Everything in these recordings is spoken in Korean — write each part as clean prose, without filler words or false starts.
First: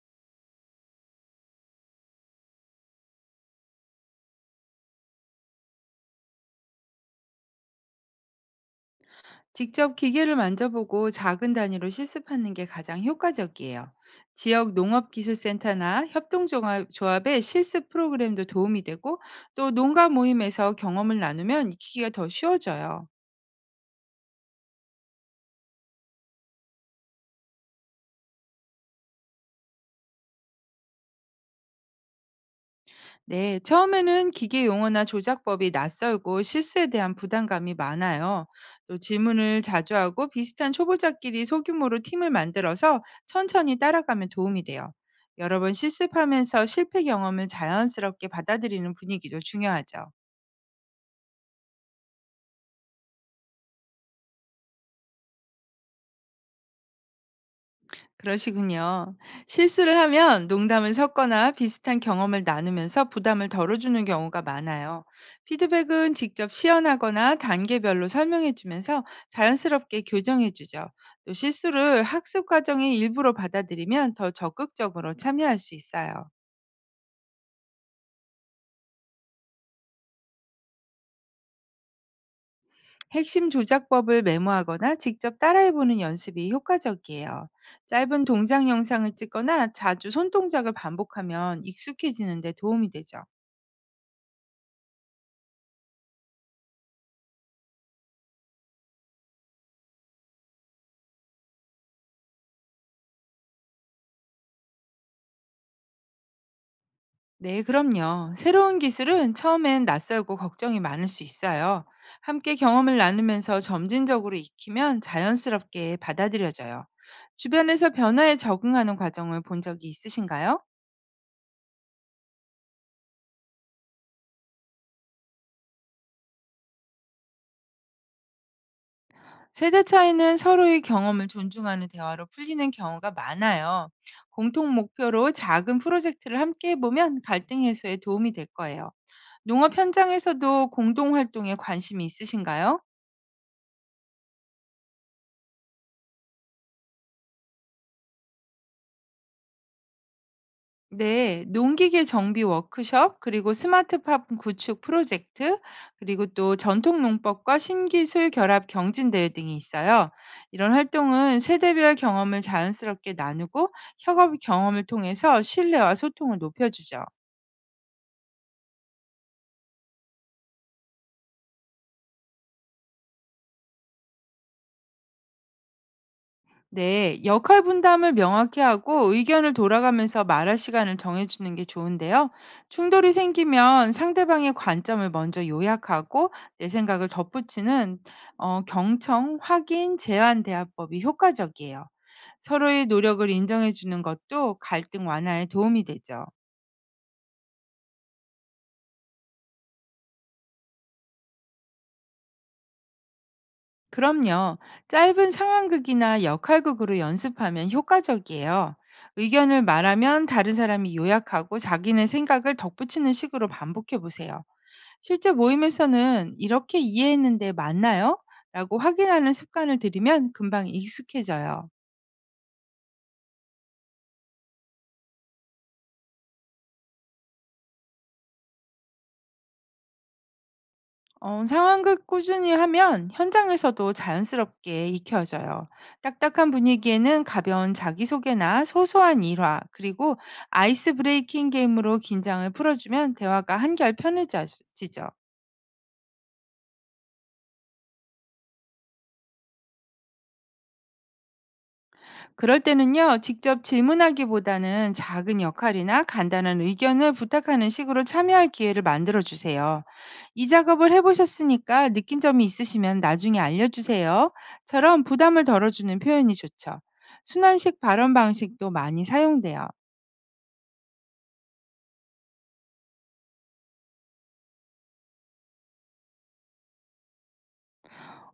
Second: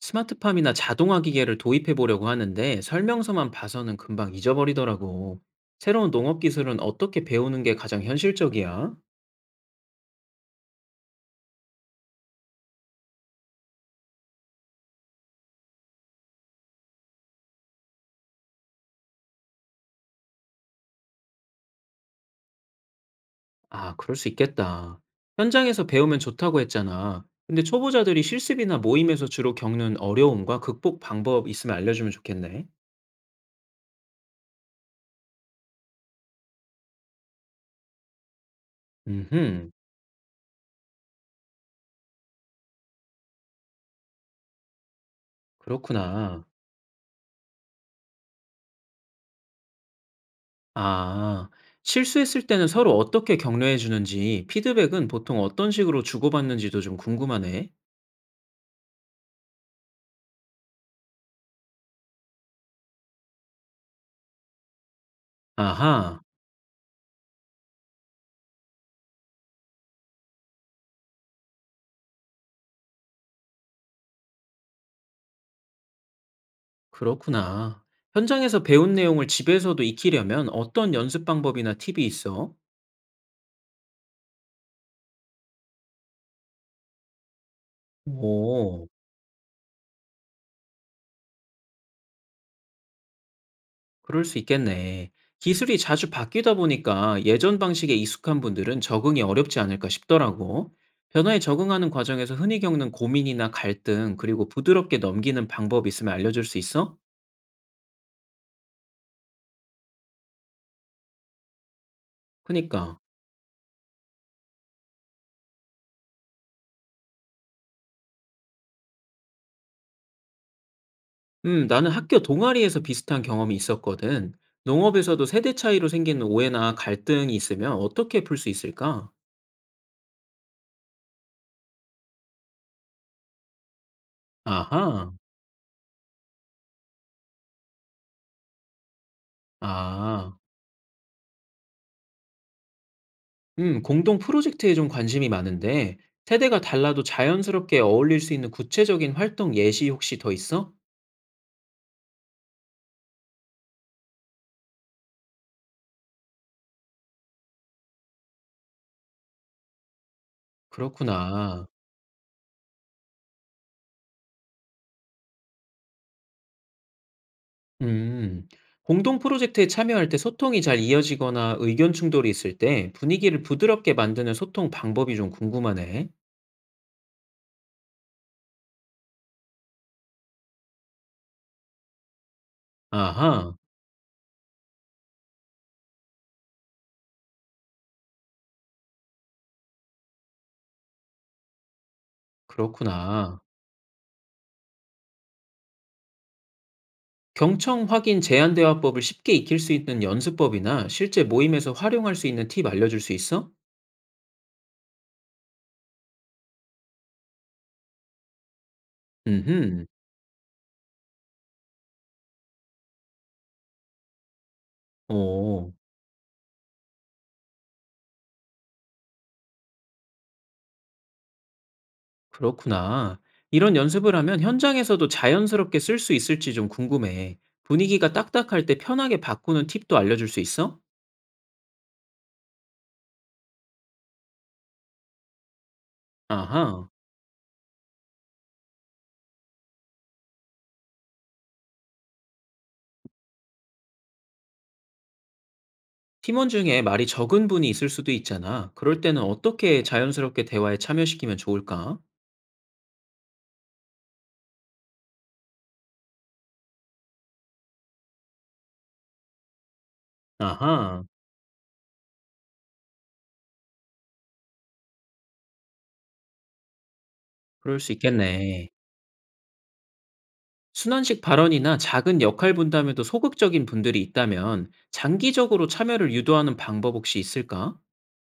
스마트팜이나 자동화 기계를 도입해 보려고 하는데 설명서만 봐서는 금방 잊어버리더라고. 새로운 농업 기술은 어떻게 배우는 게 가장 현실적이야? 직접 기계를 만져보고 작은 단위로 실습하는 게 가장 효과적이에요. 지역 농업기술센터나 협동조합의 실습 프로그램도 도움이 되고 또 농가 모임에서 경험을 나누면 익히기가 더 쉬워져요. 아, 그럴 수 있겠다. 현장에서 배우면 좋다고 했잖아. 근데 초보자들이 실습이나 모임에서 주로 겪는 어려움과 극복 방법 있으면 알려주면 좋겠네. 네, 처음에는 기계 용어나 조작법이 낯설고 실수에 대한 부담감이 많아요. 또 질문을 음흠. 자주 하고 비슷한 초보자끼리 소규모로 팀을 만들어서 천천히 따라가면 도움이 돼요. 여러 번 그렇구나. 실습하면서 실패 경험을 자연스럽게 받아들이는 분위기도 중요하죠. 아, 실수했을 때는 서로 어떻게 격려해 주는지, 피드백은 보통 어떤 식으로 주고받는지도 좀 궁금하네. 그러시군요. 실수를 하면 농담을 섞거나 비슷한 경험을 나누면서 부담을 덜어주는 경우가 많아요. 피드백은 아하. 직접 시연하거나 단계별로 설명해주면서 자연스럽게 교정해주죠. 또 실수를 학습 과정의 일부로 받아들이면 더 적극적으로 참여할 수 있어요. 그렇구나. 현장에서 배운 내용을 집에서도 익히려면 어떤 연습 방법이나 팁이 있어? 핵심 조작법을 메모하거나 직접 따라해보는 연습이 효과적이에요. 짧은 동작 오, 영상을 찍거나 자주 손동작을 반복하면 익숙해지는 데 도움이 되죠. 그럴 수 있겠네. 기술이 자주 바뀌다 보니까 예전 방식에 익숙한 분들은 적응이 어렵지 않을까 싶더라고. 변화에 적응하는 과정에서 흔히 겪는 고민이나 갈등, 그리고 부드럽게 넘기는 방법 있으면 알려줄 수 있어? 네, 그럼요. 새로운 기술은 처음엔 낯설고 걱정이 많을 수 있어요. 함께 경험을 그니까. 나누면서 점진적으로 익히면 자연스럽게 받아들여져요. 주변에서 변화에 적응하는 과정을 본 적이 있으신가요? 나는 학교 동아리에서 비슷한 경험이 있었거든. 농업에서도 세대 차이로 생기는 오해나 갈등이 있으면 어떻게 풀 수 있을까? 세대 차이는 서로의 경험을 존중하는 대화로 풀리는 경우가 많아요. 공통 아하. 목표로 작은 프로젝트를 함께 해보면 갈등 해소에 도움이 될 거예요. 농업 아, 현장에서도 공동 활동에 관심이 있으신가요? 공동 프로젝트에 좀 관심이 많은데, 세대가 달라도 자연스럽게 어울릴 수 있는 구체적인 활동 예시 혹시 더 있어? 네, 농기계 정비 워크숍, 그리고 스마트팜 구축 프로젝트, 그리고 또 전통 농법과 신기술 결합 경진대회 등이 있어요. 이런 활동은 그렇구나. 세대별 경험을 자연스럽게 나누고 협업 경험을 통해서 신뢰와 소통을 높여주죠. 음, 공동 프로젝트에 참여할 때 소통이 잘 이어지거나 의견 충돌이 있을 때 분위기를 부드럽게 만드는 소통 방법이 좀 궁금하네. 네, 역할 분담을 명확히 하고 의견을 돌아가면서 말할 시간을 정해주는 게 좋은데요. 충돌이 아하, 생기면 상대방의 관점을 먼저 요약하고 내 생각을 덧붙이는 경청, 확인, 제안 대화법이 효과적이에요. 서로의 노력을 그렇구나. 인정해주는 것도 갈등 완화에 도움이 되죠. 경청 확인 제안 대화법을 쉽게 익힐 수 있는 연습법이나 실제 모임에서 활용할 수 있는 팁 알려줄 수 있어? 그럼요. 짧은 상황극이나 역할극으로 연습하면 효과적이에요. 의견을 음흠. 말하면 다른 사람이 요약하고 자기네 생각을 덧붙이는 식으로 반복해 보세요. 실제 오. 모임에서는 "이렇게 이해했는데 맞나요? 라고 확인하는 습관을 들이면 금방 익숙해져요. 그렇구나. 이런 연습을 하면 현장에서도 자연스럽게 쓸 수 있을지 좀 궁금해. 분위기가 딱딱할 때 편하게 바꾸는 팁도 알려줄 수 있어? 상황극 꾸준히 하면 현장에서도 자연스럽게 익혀져요. 딱딱한 아하. 분위기에는 가벼운 자기소개나 소소한 일화, 그리고 아이스 브레이킹 게임으로 긴장을 풀어주면 대화가 한결 편해지죠. 팀원 중에 말이 적은 분이 있을 수도 있잖아. 그럴 때는 어떻게 자연스럽게 대화에 참여시키면 좋을까? 그럴 때는요, 직접 질문하기보다는 작은 역할이나 간단한 의견을 부탁하는 식으로 참여할 기회를 만들어 주세요. "이 작업을 아하. 해보셨으니까 느낀 점이 있으시면 나중에 알려주세요." 처럼 부담을 덜어주는 표현이 좋죠. 순환식 그럴 수 발언 방식도 있겠네. 많이 사용돼요. 순환식 발언이나 작은 역할 분담에도 소극적인 분들이 있다면 장기적으로 참여를 유도하는 방법 혹시 있을까?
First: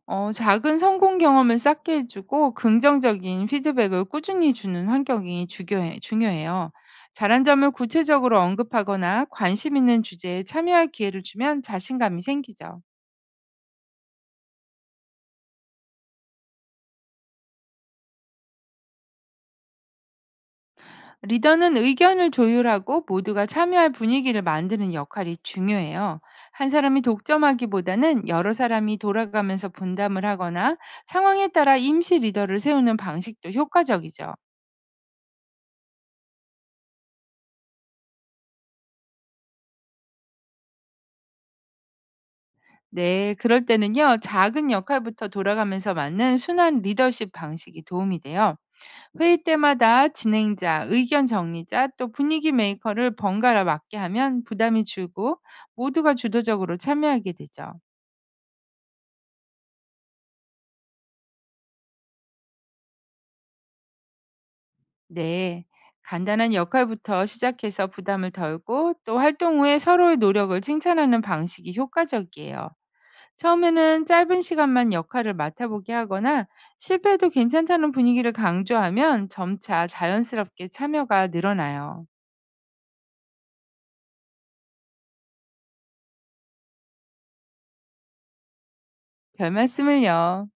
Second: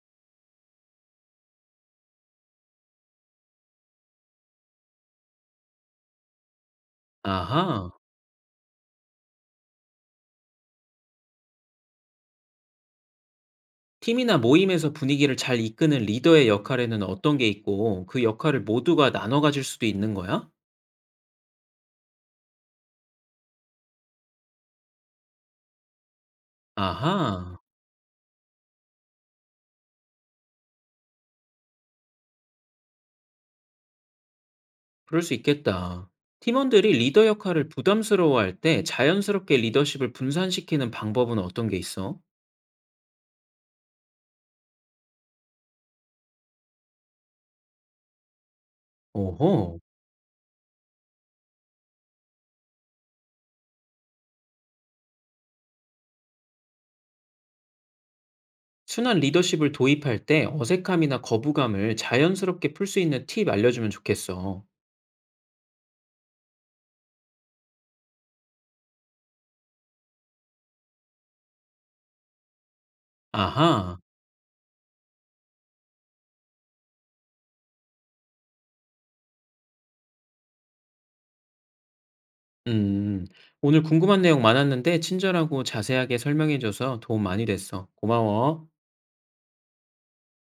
작은 성공 경험을 쌓게 해 주고 긍정적인 피드백을 꾸준히 주는 환경이 중요해요. 잘한 점을 아하. 구체적으로 언급하거나 관심 있는 주제에 참여할 기회를 주면 자신감이 생기죠. 팀이나 모임에서 분위기를 잘 이끄는 리더의 역할에는 어떤 게 있고 그 역할을 모두가 나눠 가질 수도 있는 거야? 리더는 의견을 조율하고 모두가 참여할 분위기를 만드는 역할이 중요해요. 한 사람이 아하, 독점하기보다는 여러 사람이 돌아가면서 분담을 하거나 상황에 따라 임시 리더를 세우는 방식도 효과적이죠. 그럴 수 있겠다. 팀원들이 리더 역할을 부담스러워할 때 자연스럽게 리더십을 분산시키는 방법은 어떤 게 있어? 네, 그럴 때는요, 작은 역할부터 돌아가면서 맞는 순환 리더십 방식이 도움이 돼요. 회의 오호, 때마다 진행자, 의견 정리자, 또 분위기 메이커를 번갈아 맡게 하면 부담이 줄고 모두가 주도적으로 참여하게 되죠. 순환 리더십을 도입할 때 어색함이나 거부감을 자연스럽게 풀 수 있는 팁 알려주면 좋겠어. 네, 간단한 역할부터 시작해서 부담을 덜고 또 활동 후에 서로의 노력을 칭찬하는 방식이 효과적이에요. 아하, 처음에는 짧은 시간만 역할을 맡아보게 하거나 실패해도 괜찮다는 분위기를 강조하면 점차 자연스럽게 참여가 늘어나요. 음, 오늘 궁금한 내용 많았는데 친절하고 자세하게 설명해줘서 도움 많이 됐어. 고마워. 별 말씀을요.